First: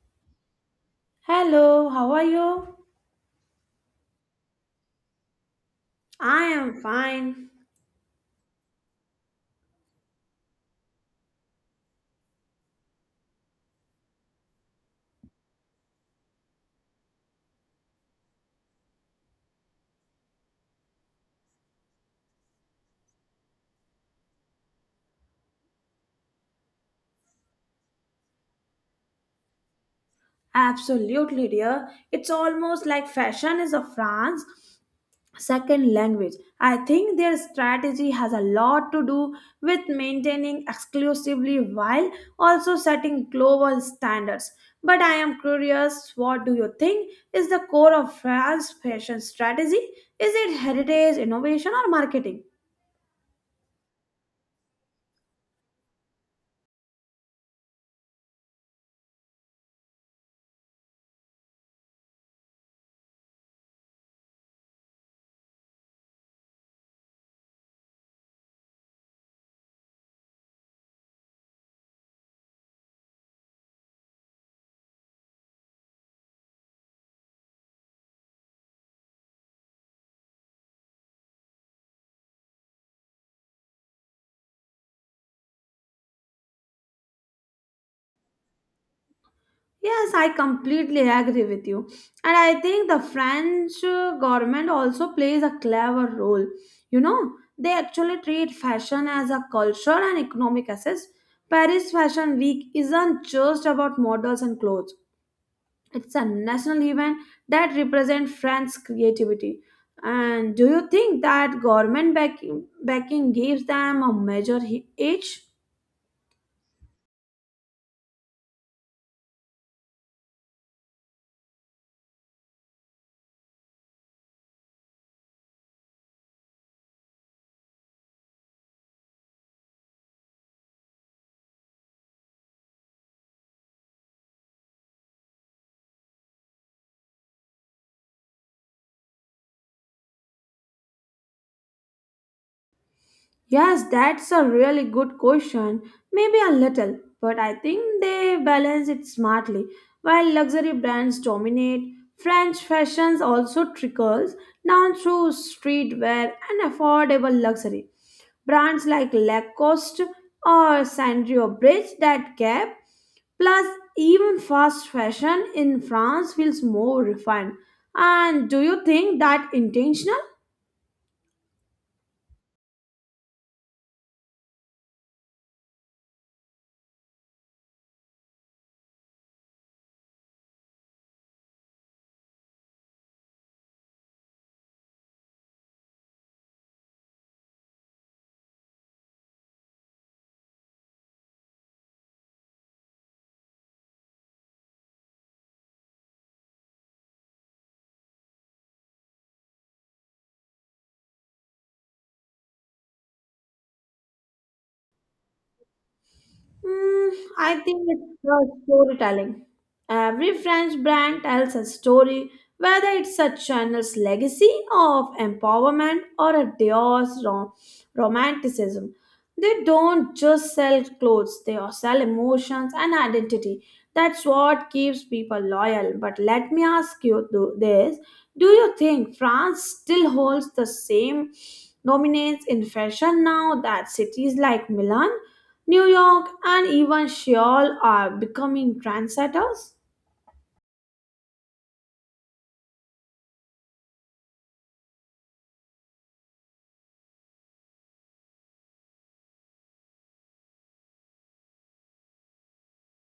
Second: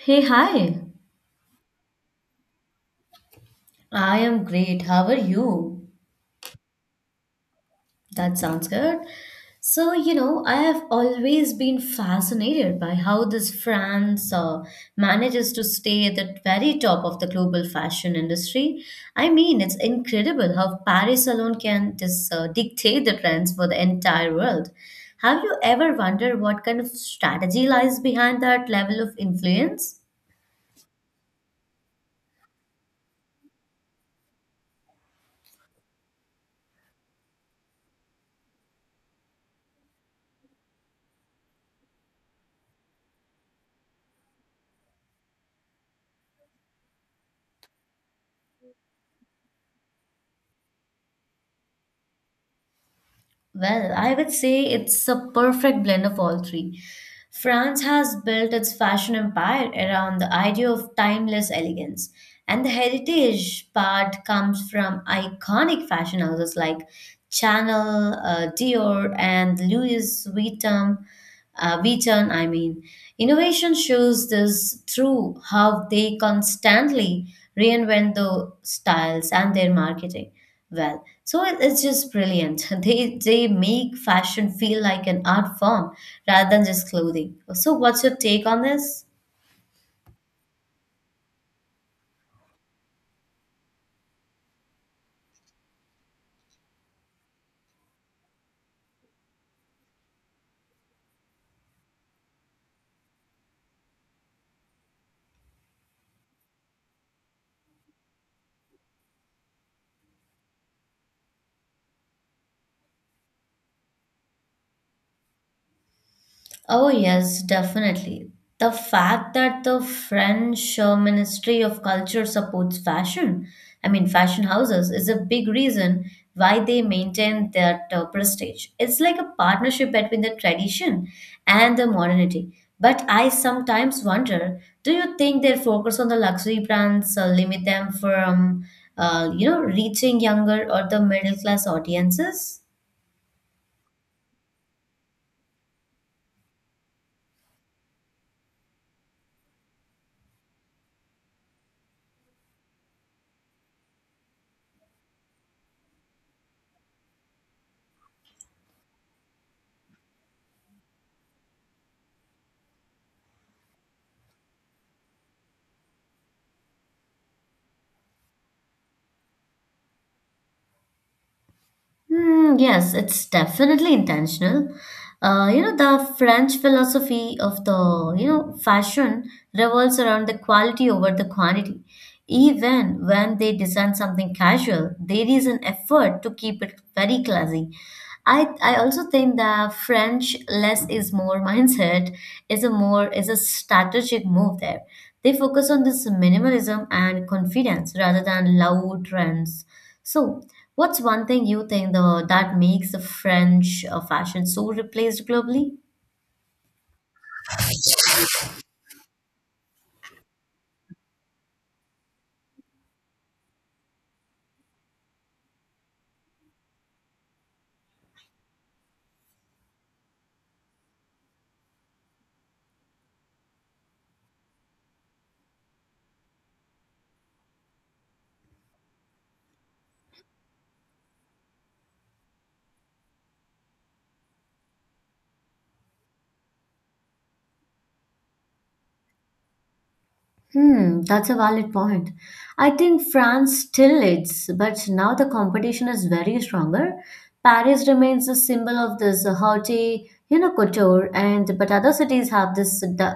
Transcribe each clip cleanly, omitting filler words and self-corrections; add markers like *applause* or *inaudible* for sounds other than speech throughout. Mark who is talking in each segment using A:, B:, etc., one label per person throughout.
A: Hey, hi.
B: Hello, how are you?
A: I am great. How are you?
B: I am fine.
A: That sounds good. I have always been fascinated by how this France manages to stay at the very top of the global fashion industry. I mean, it's incredible how Paris alone can just dictate the trends for the entire world. Have you ever wondered what kind of strategy lies behind that level of influence?
B: Absolutely, dear. It's almost like fashion is a France second language. I think their strategy has a lot to do with maintaining exclusively while also setting global standards. But I am curious, what do you think is the core of France's fashion strategy? Is it heritage, innovation, or marketing?
A: Well, I would say it's a perfect blend of all three. France has built its fashion empire around the idea of timeless elegance, and the heritage part comes from iconic fashion houses like Chanel, Dior, and Louis Vuitton. Vuitton, I mean, innovation shows this through how they constantly reinvent the styles and their marketing well. So it's just brilliant. *laughs* They make fashion feel like an art form rather than just clothing. So what's your take on this?
B: Yes, I completely agree with you. And I think the French government also plays a clever role. You know, they actually treat fashion as a culture and economic asset. Paris Fashion Week isn't just about models and clothes. It's a national event that represents France's creativity. And do you think that backing gives them a edge?
A: Oh, yes, definitely. The fact that the French Ministry of Culture supports fashion, I mean, fashion houses, is a big reason why they maintain that prestige. It's like a partnership between the tradition and the modernity. But I sometimes wonder, do you think their focus on the luxury brands limit them from, reaching younger or the middle class audiences?
B: Yes, that's a really good question. Maybe a little, but I think they balance it smartly. While luxury brands dominate, French fashions also trickles down through streetwear and affordable luxury. Brands like Lacoste or Sandrio bridge that gap. Plus, even fast fashion in France feels more refined. And do you think that intentional?
A: Hmm, yes, it's definitely intentional. The French philosophy of the fashion revolves around the quality over the quantity. Even when they design something casual, there is an effort to keep it very classy. I also think the French less is more *laughs* mindset is a strategic move there. They focus on this minimalism and confidence rather than loud trends. So what's one thing you think the that makes the French fashion so replaced globally?
B: Mm, I think it's the storytelling. Every French brand tells a story, whether it's a Chanel's legacy of empowerment or a Dior's romanticism. They don't just sell clothes, they are sell emotions and identity. That's what keeps people loyal. But let me ask you this. Do you think France still holds the same dominance in fashion now that cities like Milan, New York, and even Seoul are becoming trendsetters?
A: Hmm, that's a valid point. I think France still leads, but now the competition is very stronger. Paris remains a symbol of this haughty, you know, couture, and but other cities have this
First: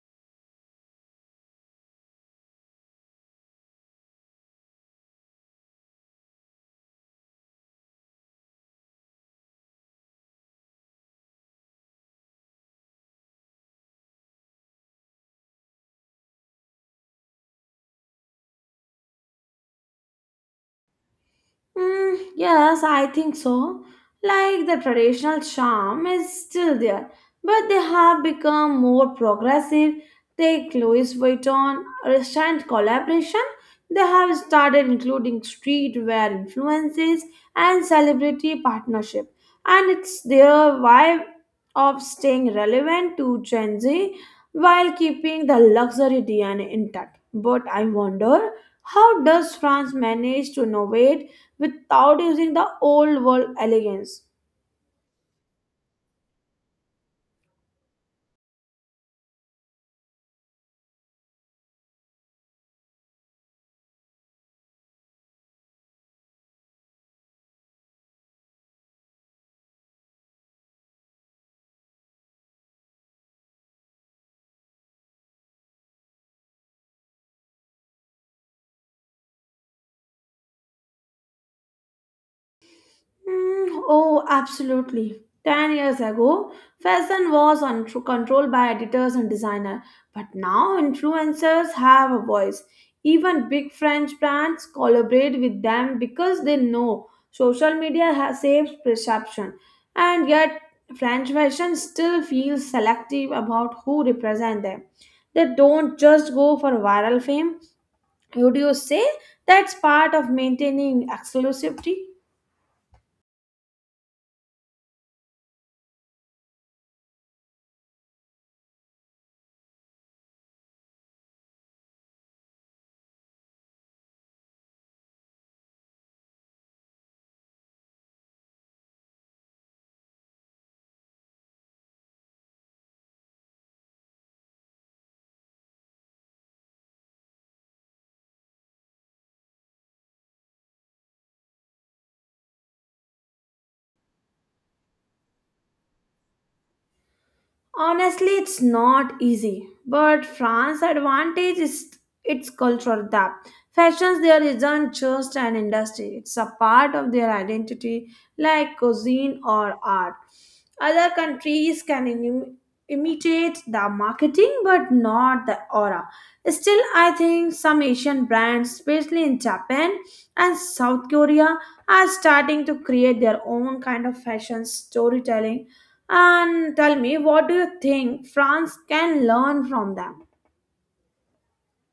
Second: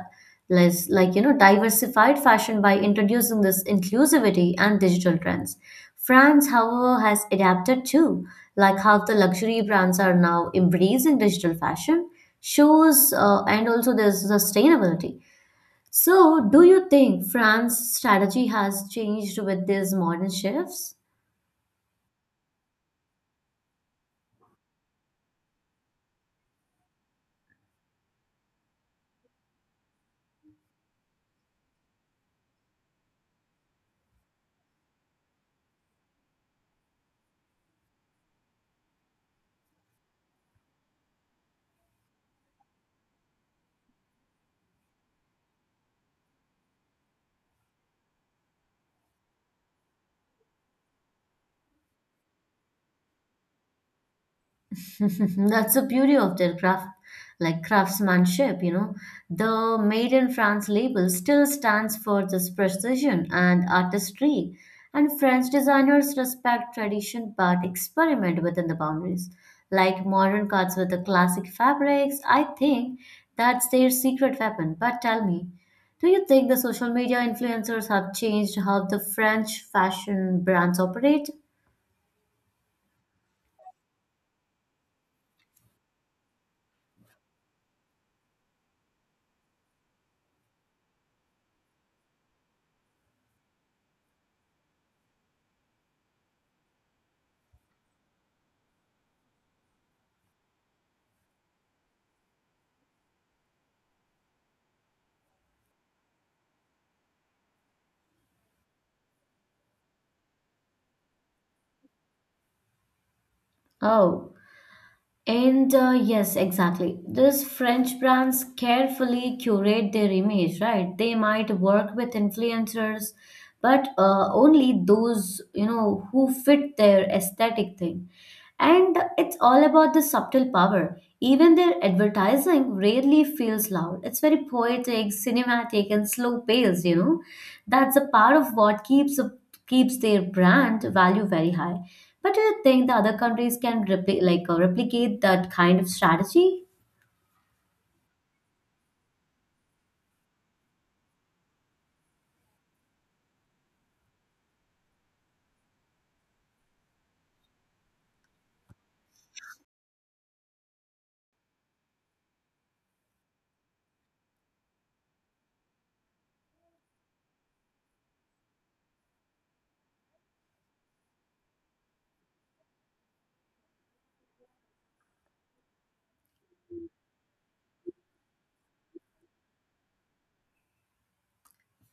A: less like you know diversified fashion by introducing this inclusivity and digital trends. France, however, has adapted too, like how the luxury brands are now embracing digital fashion shows, and also there's sustainability. So, do you think France's strategy has changed with these modern shifts?
B: Yes, I think so. Like the traditional charm is still there, but they have become more progressive. Take Louis Vuitton recent collaboration. They have started including streetwear influences and celebrity partnership, and it's their way of staying relevant to Gen Z while keeping the luxury DNA intact. But I wonder, how does France manage to innovate without using the old world elegance?
A: *laughs* That's the beauty of their craft, like craftsmanship, you know. The Made in France label still stands for this precision and artistry, and French designers respect tradition but experiment within the boundaries, like modern cuts with the classic fabrics. I think that's their secret weapon. But tell me, do you think the social media influencers have changed how the French fashion brands operate?
B: Oh, Absolutely. 10 years ago, controlled by editors and designers, but now influencers have a voice. Even big French brands collaborate with them because they know social media has saves perception. And yet, French fashion still feels selective about who represent them. They don't just go for viral fame. Would you say that's part of maintaining exclusivity?
A: Oh, And yes, exactly. These French brands carefully curate their image, right? They might work with influencers, but only those, you know, who fit their aesthetic thing. And it's all about the subtle power. Even their advertising rarely feels loud. It's very poetic, cinematic, and slow paced, you know. That's a part of what keeps their brand value very high. But do you think the other countries can replicate that kind of strategy?
B: Honestly, it's not easy, but France's advantage is its cultural depth. Fashions there isn't just an industry, it's a part of their identity, like cuisine or art. Other countries can imitate the marketing, but not the aura. Still, I think some Asian brands, especially in Japan and South Korea, are starting to create their own kind of fashion storytelling. And tell me, what do you think France can learn from them?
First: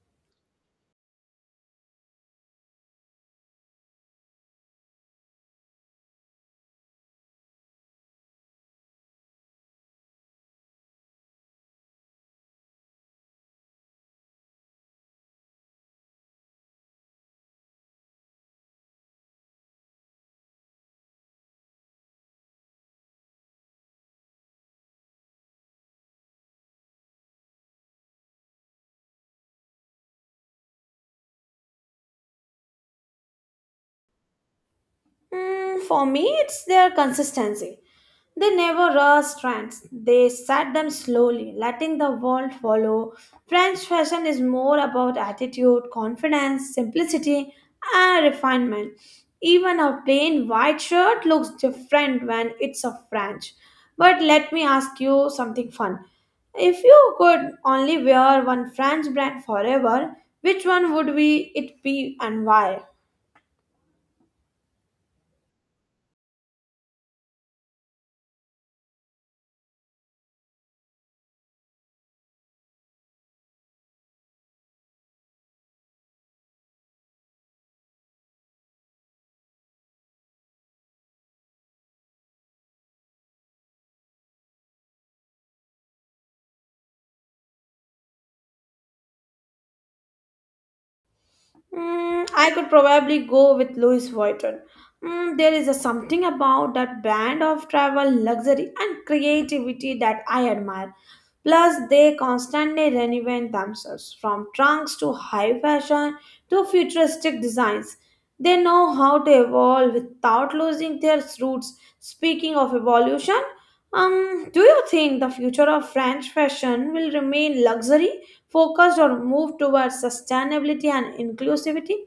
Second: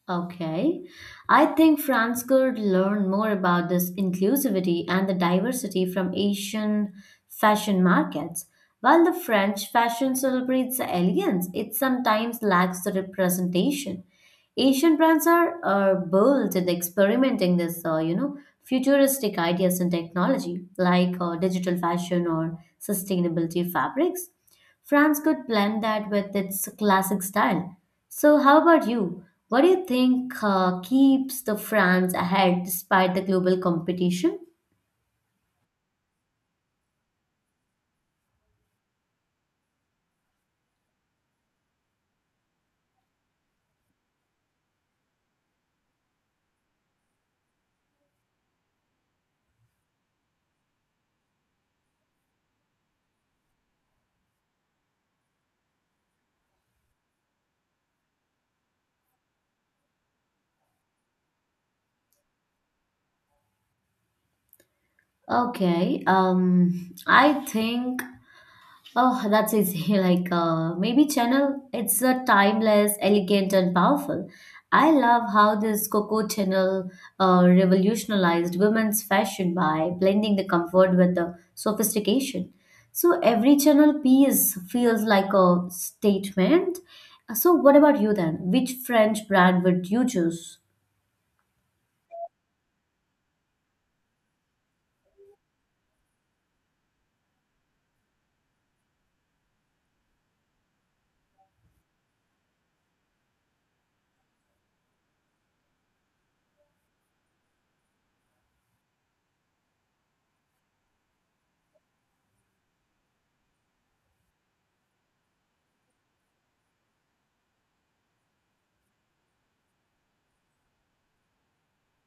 A: Okay. I think France could learn more about this inclusivity and the diversity from Asian fashion markets. While the French fashion celebrates the elegance, it sometimes lacks the representation. Asian brands are bold in experimenting this, futuristic ideas and technology like digital fashion or sustainability fabrics. France could blend that with its classic style. So, how about you? What do you think keeps the France ahead despite the global competition?
B: Hmm, for me, it's their consistency. They never rushed trends. They set them slowly, letting the world follow. French fashion is more about attitude, confidence, simplicity, and refinement. Even a plain white shirt looks different when it's a French. But let me ask you something fun. If you could only wear one French brand forever, which one would be it be and why?
A: Okay, I think Oh, that's easy. *laughs* Like maybe Channel. It's a timeless, elegant, and powerful. I love how this Coco Channel revolutionized women's fashion by blending the comfort with the sophistication. So every channel piece feels like a statement. So what about you then? Which French brand would you choose?
B: I could probably go with Louis Vuitton. There is a something about that brand of travel, luxury, and creativity that I admire. Plus, they constantly reinvent themselves from trunks to high fashion to futuristic designs. They know how to evolve without losing their roots. Speaking of evolution, do you think the future of French fashion will remain luxury focused or moved towards sustainability and inclusivity?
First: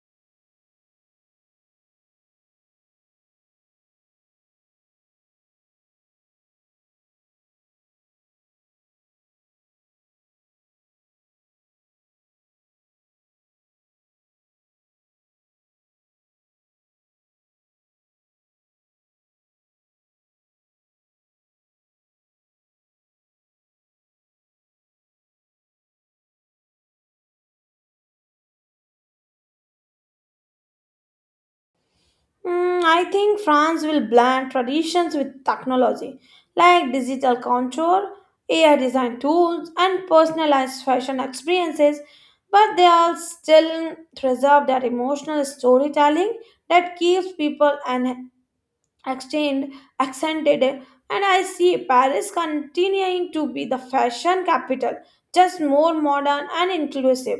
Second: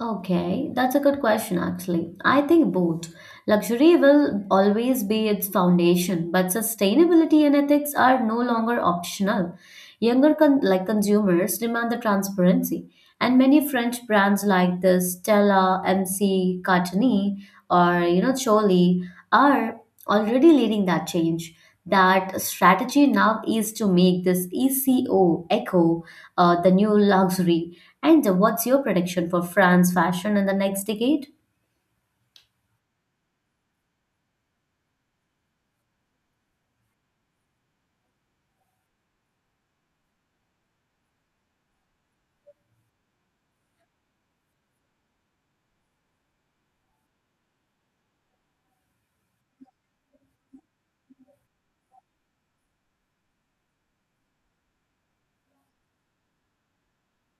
A: Okay, that's a good question actually. I think both. Luxury will always be its foundation, but sustainability and ethics are no longer optional. Younger con- like consumers demand the transparency, and many French brands like this Stella, MC, Cartini, or you know Choli are already leading that change. That strategy now is to make this ECO echo the new luxury. And what's your prediction for France fashion in the next decade?
B: I think France will blend traditions with technology like digital contour, AI design tools, and personalized fashion experiences, but they all still preserve that emotional storytelling that keeps people extend, accented, and I see Paris continuing to be the fashion capital, just more modern and inclusive.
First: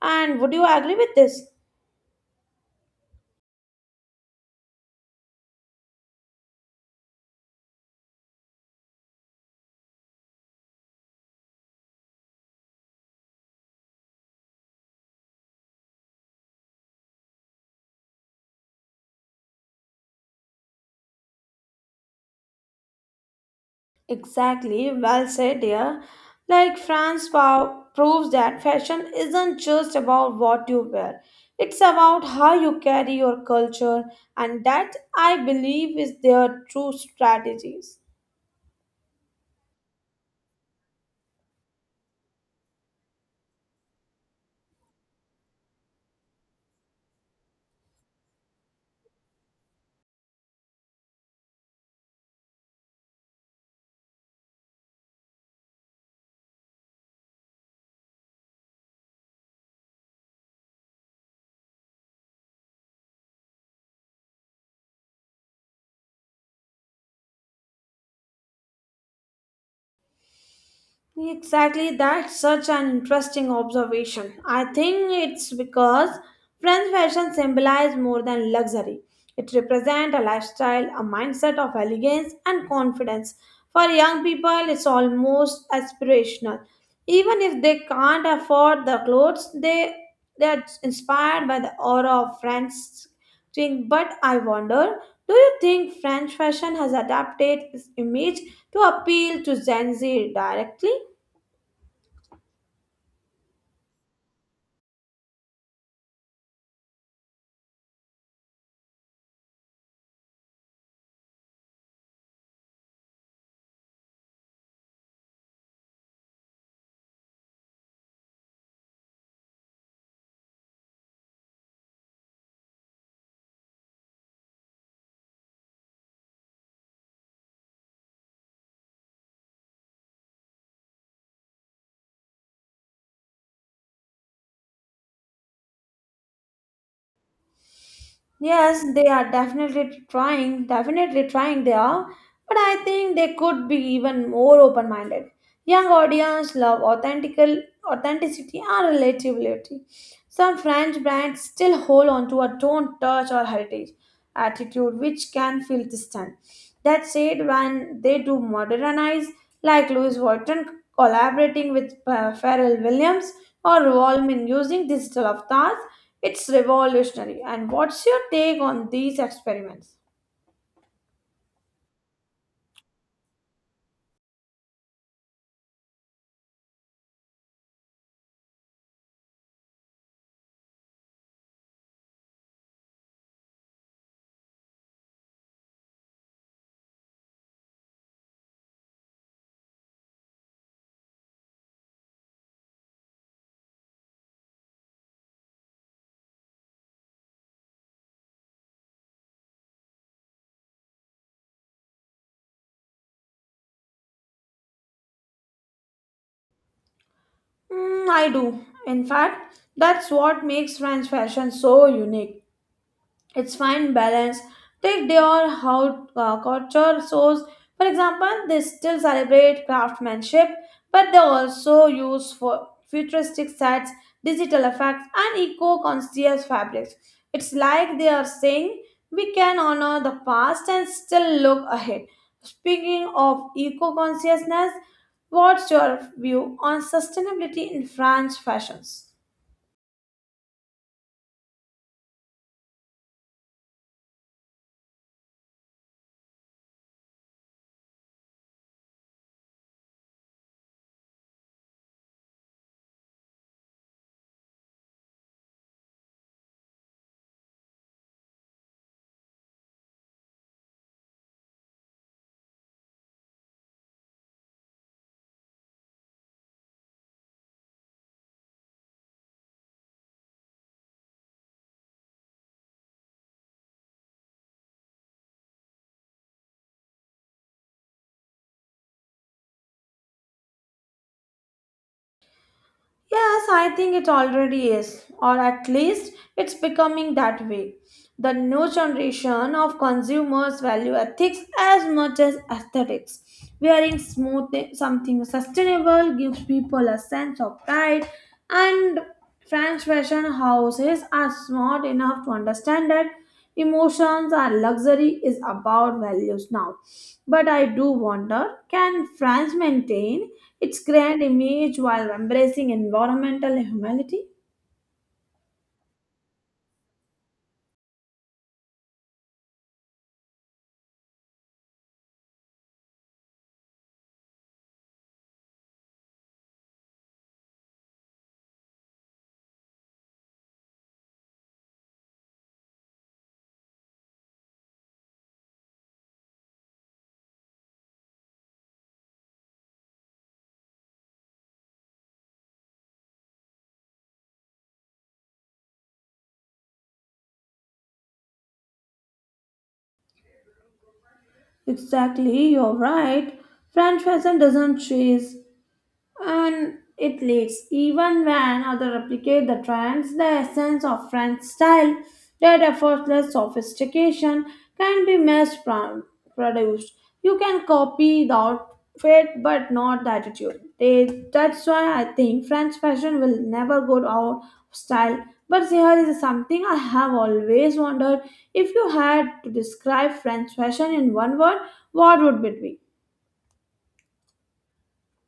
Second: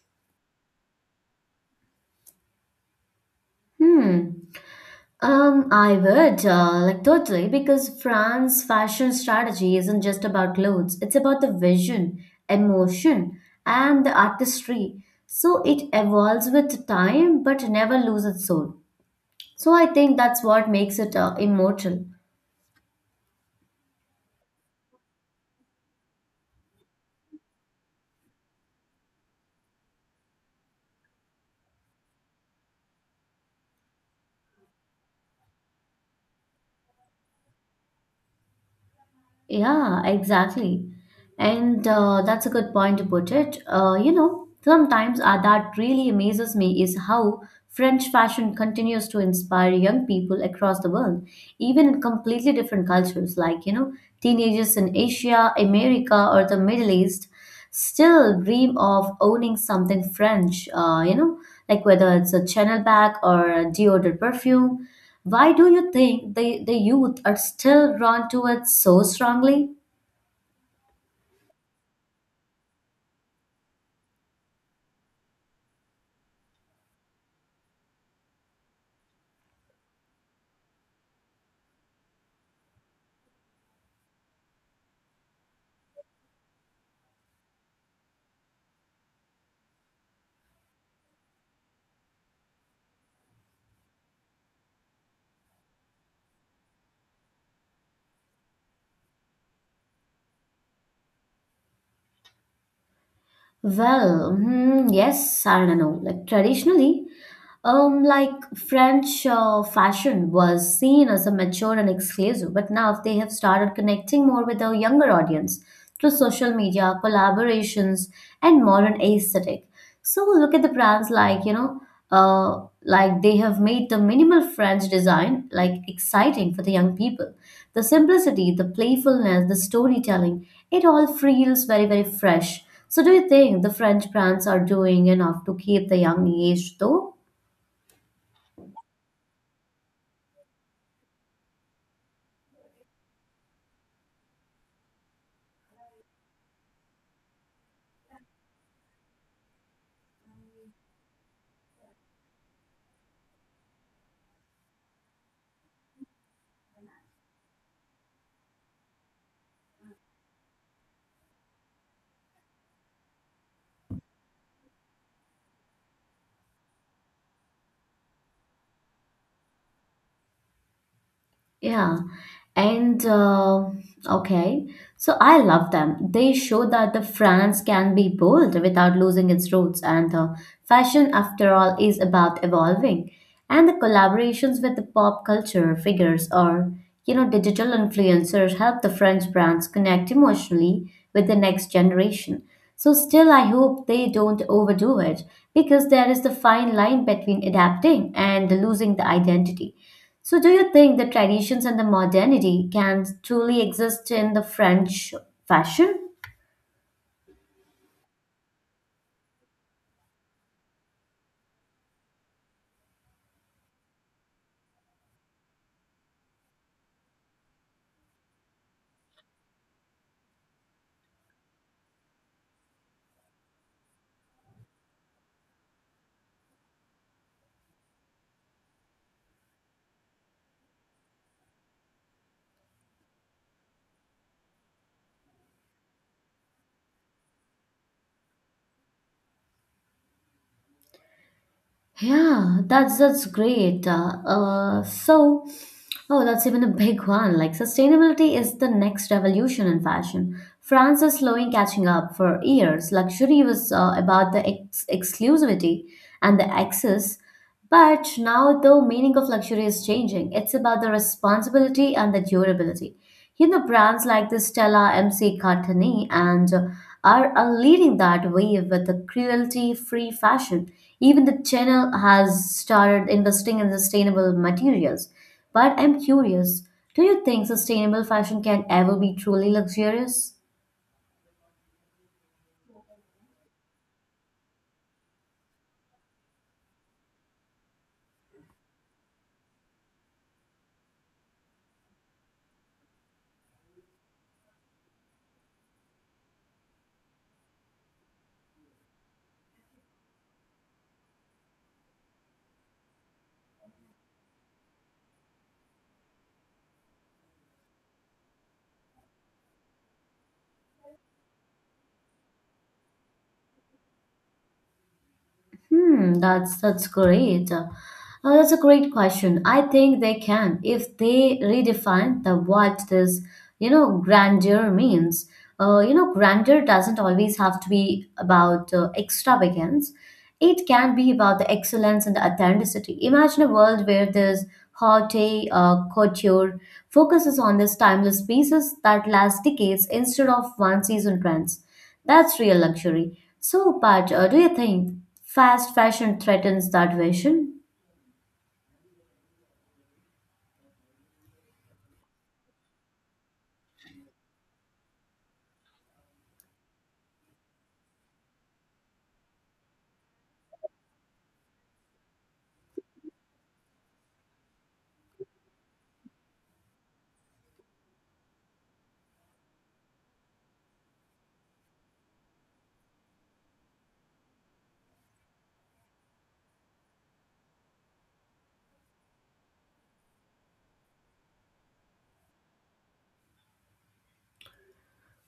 B: And would you agree with this?
A: Hmm. I would like totally because France fashion strategy isn't just about clothes. It's about the vision, emotion, and the artistry. So it evolves with time, but never loses its soul. So I think that's what makes it immortal.
B: Exactly, well said, dear. Like France proves that fashion isn't just about what you wear, it's about how you carry your culture, and that I believe is their true strategies.
A: Yeah, exactly. And that's a good point to put it. You know, sometimes that really amazes me is how French fashion continues to inspire young people across the world, even in completely different cultures, teenagers in Asia, America, or the Middle East still dream of owning something French, like whether it's a Chanel bag or a deodorant perfume. Why do you think the youth are still drawn to it so strongly?
B: Exactly, that's such an interesting observation. I think it's because French fashion symbolizes more than luxury. It represents a lifestyle, a mindset of elegance and confidence. For young people, it's almost aspirational. Even if they can't afford the clothes, they are inspired by the aura of French thing. But I wonder, do you think French fashion has adapted its image to appeal to Gen Z directly?
A: Yes, I don't know. Like traditionally, um, like French fashion was seen as a mature and exclusive, but now they have started connecting more with a younger audience through social media, collaborations, and modern aesthetic. So look at the brands like they have made the minimal French design like exciting for the young people. The simplicity, the playfulness, the storytelling, it all feels very, very fresh. So, do you think the French brands are doing enough to keep the young age though?
B: Yes, they are definitely trying they are, but I think they could be even more open-minded. Young audience love authentical authenticity and relatability. Some French brands still hold on to a don't touch or heritage attitude which can feel distant. That said, when they do modernize, like Louis Vuitton collaborating with Pharrell Williams or Revolmin using digital avatars, it's revolutionary. And what's your take on these experiments?
A: Yeah. And okay, so I love them. They show that the France can be bold without losing its roots, and fashion, after all, is about evolving. And the collaborations with the pop culture figures or you know digital influencers help the French brands connect emotionally with the next generation. So still, I hope they don't overdo it because there is the fine line between adapting and losing the identity. So, do you think the traditions and the modernity can truly exist in the French fashion?
B: I do. In fact, that's what makes French fashion so unique. It's fine balance. Take their how culture shows, for example. They still celebrate craftsmanship, but they also use for futuristic sets, digital effects, and eco-conscious fabrics. It's like they are saying we can honor the past and still look ahead. Speaking of eco-consciousness, what's your view on sustainability in French fashions?
A: Yeah, that's that's great. Uh, uh, so, oh, that's even a big one. Like sustainability is the next revolution in fashion. France is slowly catching up. For years, luxury was about the exclusivity and the access. But now the meaning of luxury is changing. It's about the responsibility and the durability. You know, brands like the Stella MC Cartani and are leading that wave with the cruelty-free fashion. Even the channel has started investing in sustainable materials. But I'm curious, do you think sustainable fashion can ever be truly luxurious?
B: Yes, I think it already is, or at least it's becoming that way. The new generation of consumers value ethics as much as aesthetics. Wearing smooth something sustainable gives people a sense of pride, and French fashion houses are smart enough to understand that emotions and luxury is about values now. But I do wonder, can France maintain it's grand image while embracing environmental humanity?
A: Hmm, that's that's great. Uh, that's a great question. I think they can if they redefine the what this, you know, grandeur means. Grandeur doesn't always have to be about extravagance. It can be about the excellence and the authenticity. Imagine a world where this haute couture focuses on these timeless pieces that last decades instead of one season trends. That's real luxury. So, Pat, do you think fast fashion threatens that vision?
B: Exactly, you're right. French fashion doesn't chase and it leads. Even when others replicate the trends, the essence of French style, that effortless sophistication, can be produced. You can copy the outfit but not the attitude. That's why I think French fashion will never go out of style. But here is something I have always wondered: if you had to describe French fashion in one word, what would it be?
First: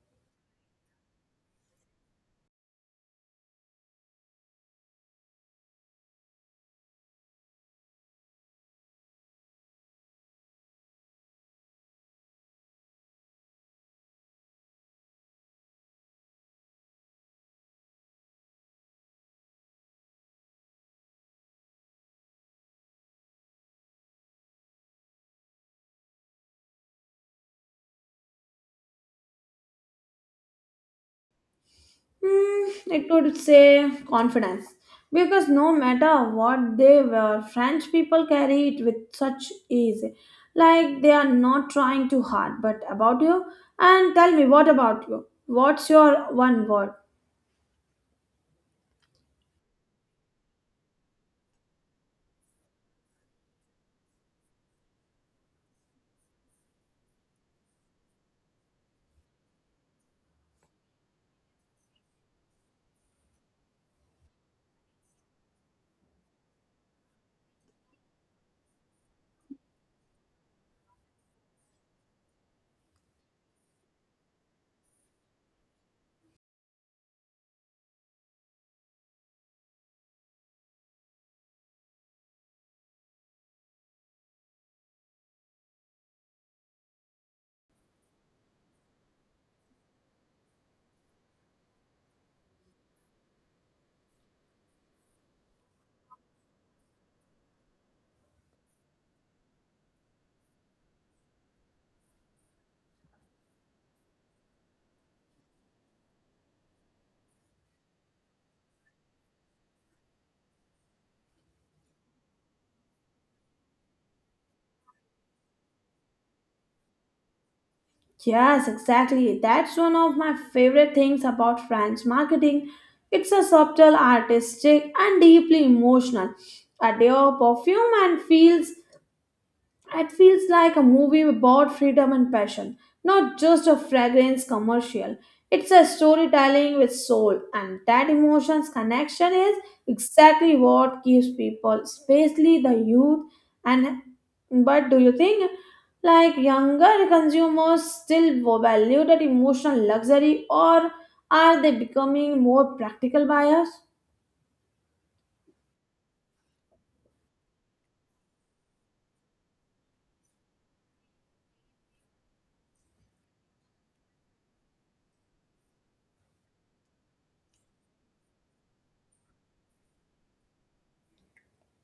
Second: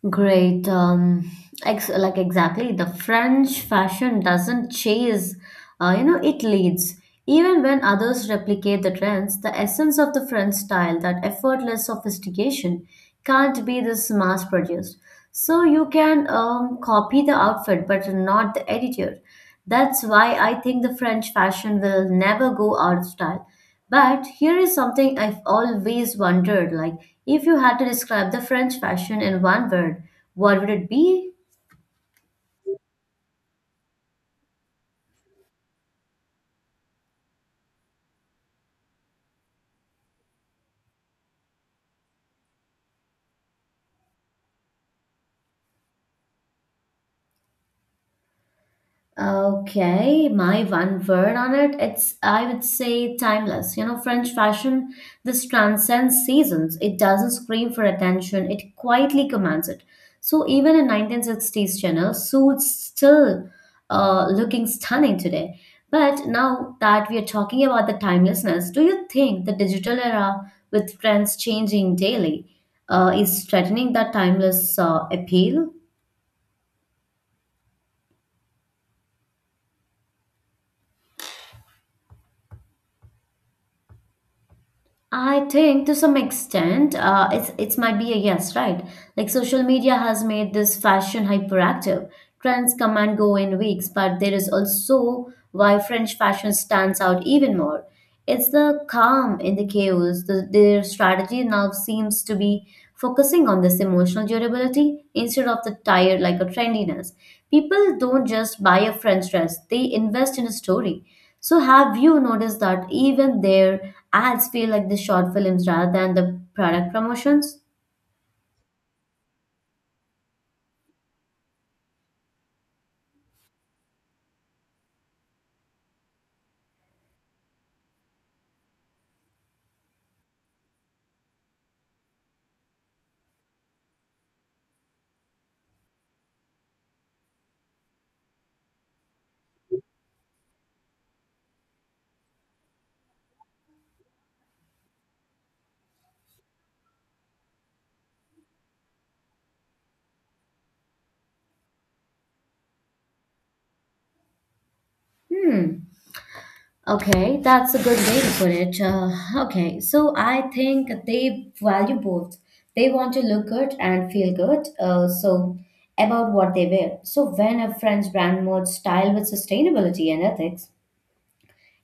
A: Great. Ex like exactly, the French fashion doesn't chase, it leads. Even when others replicate the trends, the essence of the French style, that effortless sophistication, can't be this mass produced. So you can copy the outfit, but not the attitude. That's why I think the French fashion will never go out of style. But here is something I've always wondered, like if you had to describe the French fashion in one word, what would it be?
B: It would say confidence because no matter what they were, French people carry it with such ease, like they are not trying too hard. But about you, and tell me what about you? What's your one word?
A: Okay, my one word on it, it's I would say timeless. You know, French fashion, this transcends seasons. It doesn't scream for attention, it quietly commands it. So even in 1960s Chanel, suits still looking stunning today. But now that we are talking about the timelessness, do you think the digital era with trends changing daily is threatening that timeless appeal? I think to some extent, it might be a yes, right? Like social media has made this fashion hyperactive. Trends come and go in weeks, but there is also why French fashion stands out even more. It's the calm in the chaos. Their strategy now seems to be focusing on this emotional durability instead of the tired like a trendiness. People don't just buy a French dress; they invest in a story. So, have you noticed that even their ads feel like the short films rather than the product promotions?
B: Yes, exactly. That's one of my favorite things about French marketing. It's a subtle, artistic, and deeply emotional. Adore perfume and feel. It feels like a movie about freedom and passion, not just a fragrance commercial. It's a storytelling with soul, and that emotions connection is exactly what keeps people, especially the youth. And but do you think, like younger consumers, still value that emotional luxury, or are they becoming more practical buyers?
A: Hmm. Okay, That's a good way to put it. I think they value both. They want to look good and feel good. About what they wear. So when a French brand merges style with sustainability and ethics,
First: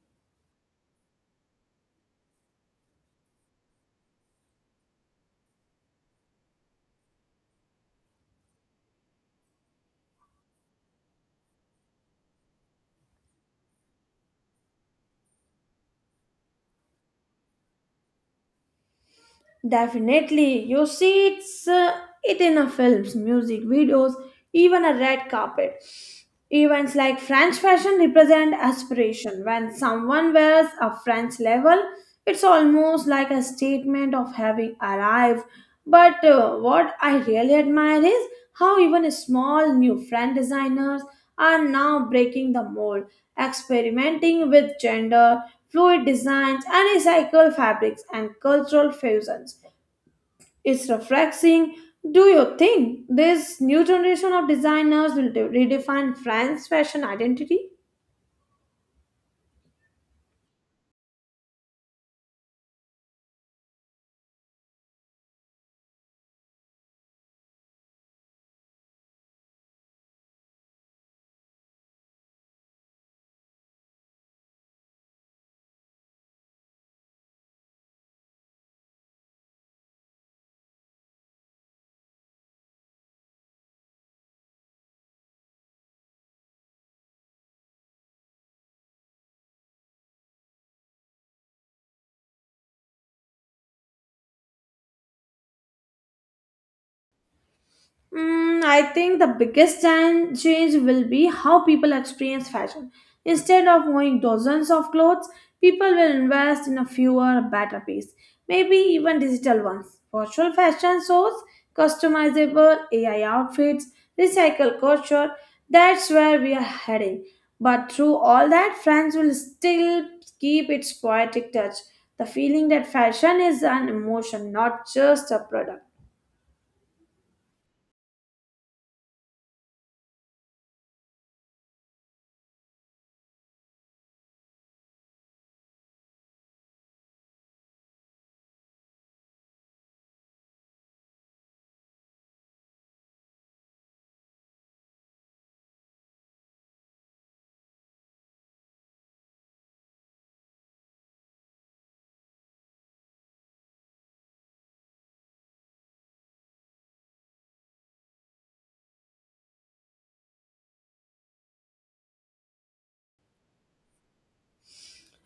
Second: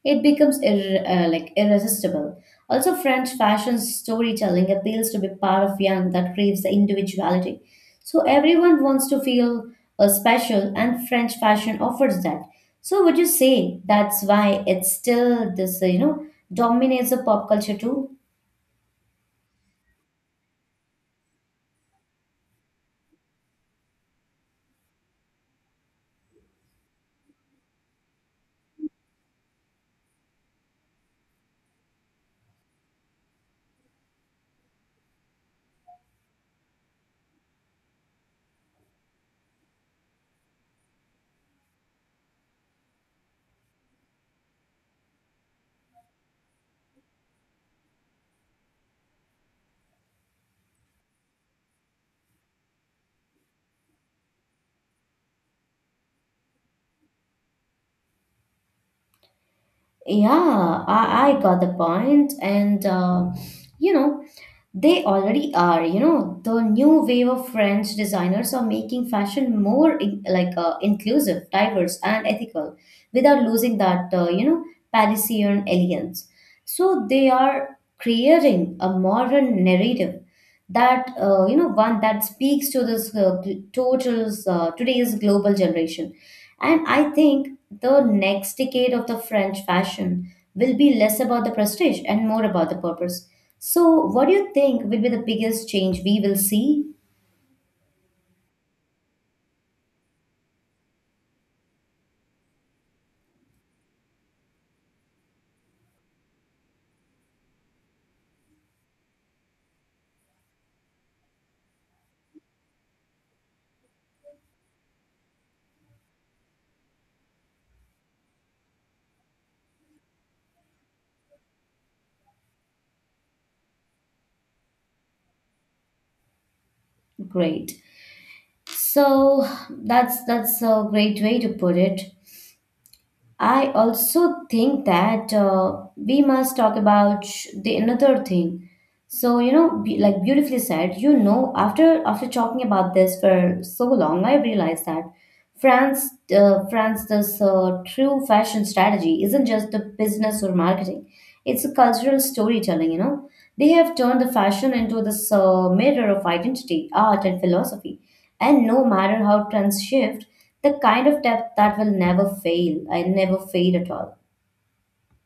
A: it becomes irresistible. Also, French fashion storytelling appeals to be part of young that craves the individuality. So everyone wants to feel special, and French fashion offers that. So would you say that's why it's still this, dominates the pop culture too?
B: Definitely, you see it in a films, music videos, even a red carpet. Events like French fashion represent aspiration. When someone wears a French level, it's almost like a statement of having arrived. But what I really admire is how even small new French designers are now breaking the mold, experimenting with gender, fluid designs, and recycled fabrics and cultural fusions. It's refreshing. Do you think this new generation of designers will redefine France's fashion identity?
A: Yeah, I got the point, and you know, they already are. The new wave of French designers are making fashion more inclusive, diverse, and ethical without losing that, Parisian elegance. So they are creating a modern narrative that one that speaks to this gl- total today's global generation, and I think the next decade of the French fashion will be less about the prestige and more about the purpose. So what do you think will be the biggest change we will see?
B: I think the change will be how people experience fashion. Instead of owning dozens of clothes, people will invest in a fewer, better piece, maybe even digital ones. Virtual fashion shows, customizable AI outfits, recycle culture. That's where we are heading. But through all that, France will still keep its poetic touch, the feeling that fashion is an emotion, not just a product.
A: Great. So that's a great way to put it. I also think that we must talk about the another thing. So you know, like beautifully said, you know, after talking about this for so long, I realized that France, this true fashion strategy isn't just the business or marketing; it's a cultural storytelling. You know, they have turned the fashion into this mirror of identity, art, and philosophy. And no matter how trends shift, the kind of depth that will never fail. I never fade at all.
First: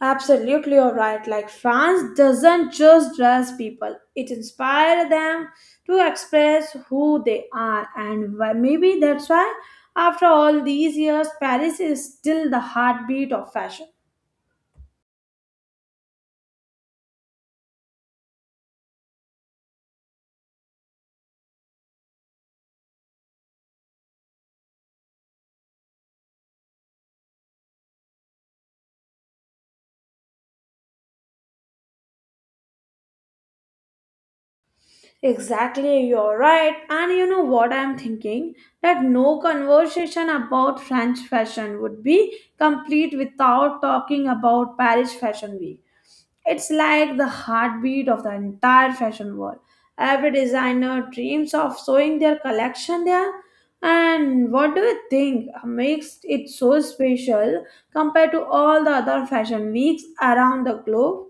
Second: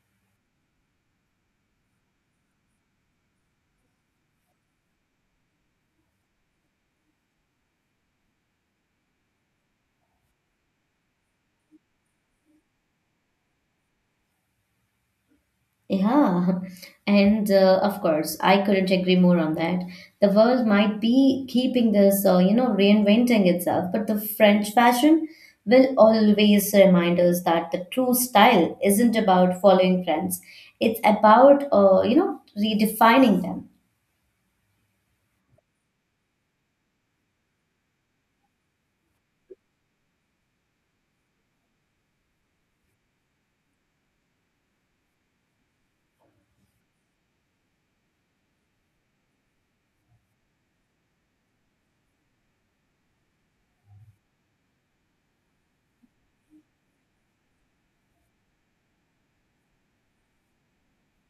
B: Absolutely, you're right. Like France doesn't just dress people; it inspires them to express who they are, and maybe that's why, after all these years, Paris is still the heartbeat of fashion.
A: Yeah, *laughs* and of course, I couldn't agree more on that. The world might be keeping this, reinventing itself, but the French fashion will always remind us that the true style isn't about following trends. It's about, redefining them.
B: Exactly, you're right. And you know what I'm thinking? That no conversation about French fashion would be complete without talking about Paris Fashion Week. It's like the heartbeat of the entire fashion world. Every designer dreams of showing their collection there. And what do you think makes it so special compared to all the other fashion weeks around the globe?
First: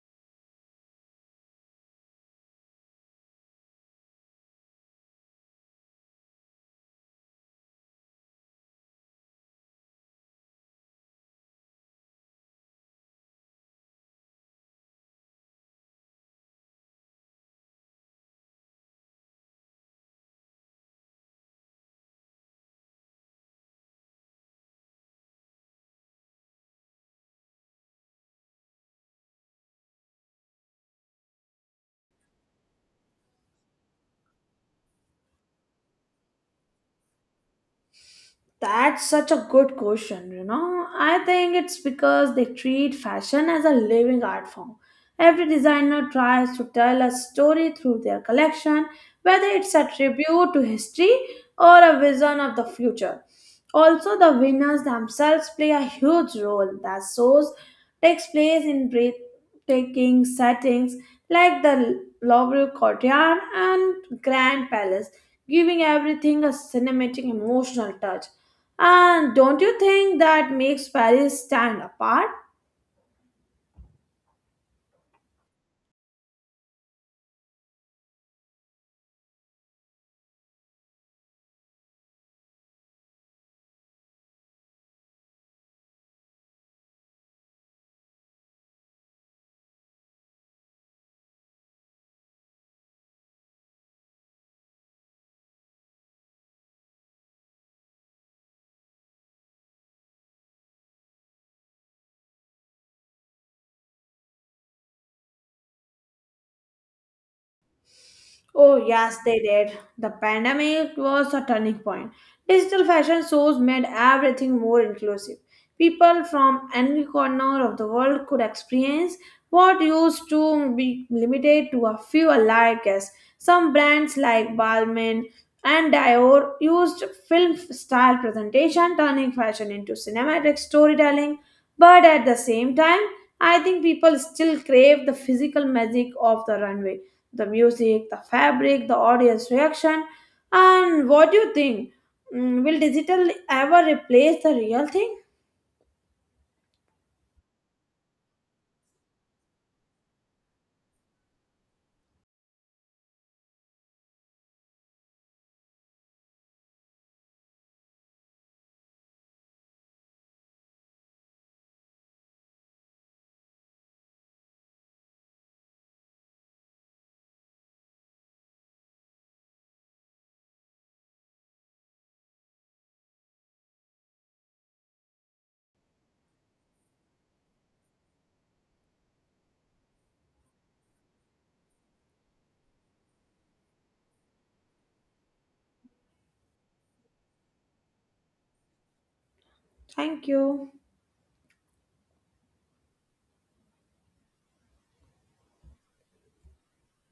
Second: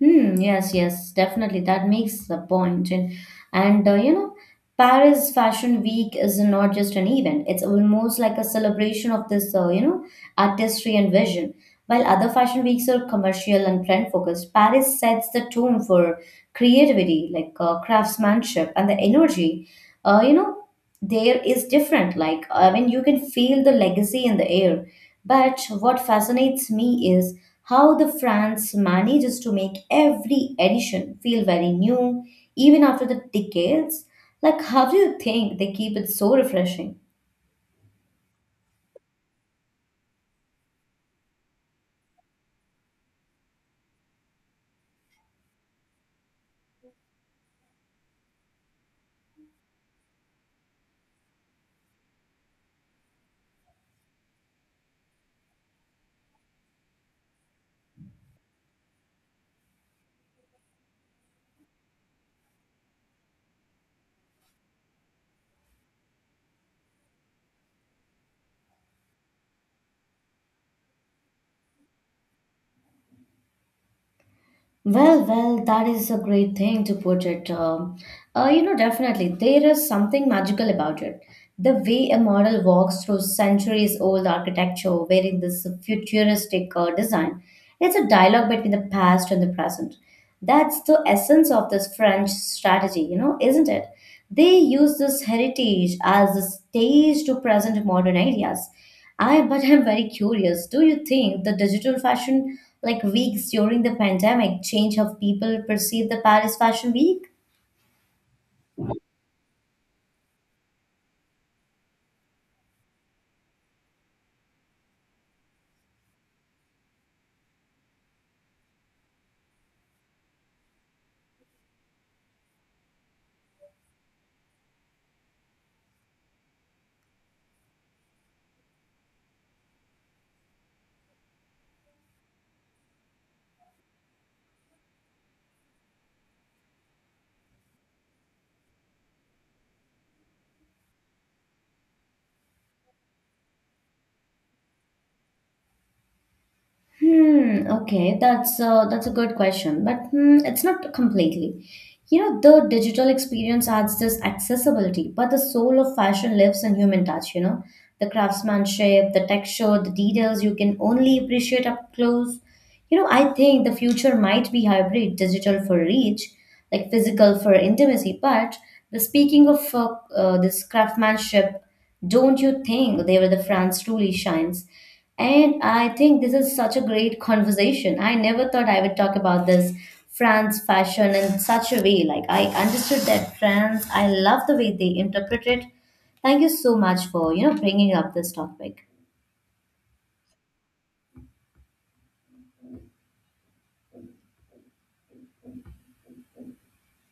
A: Hmm, yes, yes, definitely. That makes the point. And Paris Fashion Week is not just an event, it's almost like a celebration of this, artistry and vision. While other fashion weeks are commercial and trend focused, Paris sets the tone for creativity, craftsmanship and the energy. Uh, you know, there is different, like I mean, you can feel the legacy in the air, but what fascinates me is how the France manages to make every edition feel very new even after the decades. Like how do you think they keep it so refreshing?
B: That's such a good question, you know. I think it's because they treat fashion as a living art form. Every designer tries to tell a story through their collection, whether it's a tribute to history or a vision of the future. Also, the winners themselves play a huge role. The shows takes place in breathtaking settings like the Louvre courtyard and Grand Palace, giving everything a cinematic, emotional touch. And don't you think that makes Paris stand apart?
A: Well, that is a great thing to put it. Definitely, there is something magical about it. The way a model walks through centuries old architecture wearing this futuristic design, it's a dialogue between the past and the present. That's the essence of this French strategy, you know, isn't it? They use this heritage as a stage to present modern ideas. I but I'm very curious. Do you think the digital fashion like weeks during the pandemic change how people perceive the Paris Fashion Week?
B: Oh, yes, they did. The pandemic was a turning point. Digital fashion shows made everything more inclusive. People from any corner of the world could experience what used to be limited to a few elite guests. Some brands like Balmain and Dior used film style presentation, turning fashion into cinematic storytelling. But at the same time, I think people still crave the physical magic of the runway, the music, the fabric, the audience reaction. And what do you think? Will digital ever replace the real thing?
A: Hmm. Okay, that's a good question, but hmm, it's not completely. You know, the digital experience adds this accessibility, but the soul of fashion lives in human touch. You know, the craftsmanship, the texture, the details you can only appreciate up close. You know, I think the future might be hybrid, digital for reach, like physical for intimacy. But the speaking of this craftsmanship, don't you think they were the France truly shines? And I think this is such a great conversation. I never thought I would talk about this France fashion in such a way. Like I understood that France, I love the way they interpret it. Thank you so much for bringing up this topic.
B: Thank you.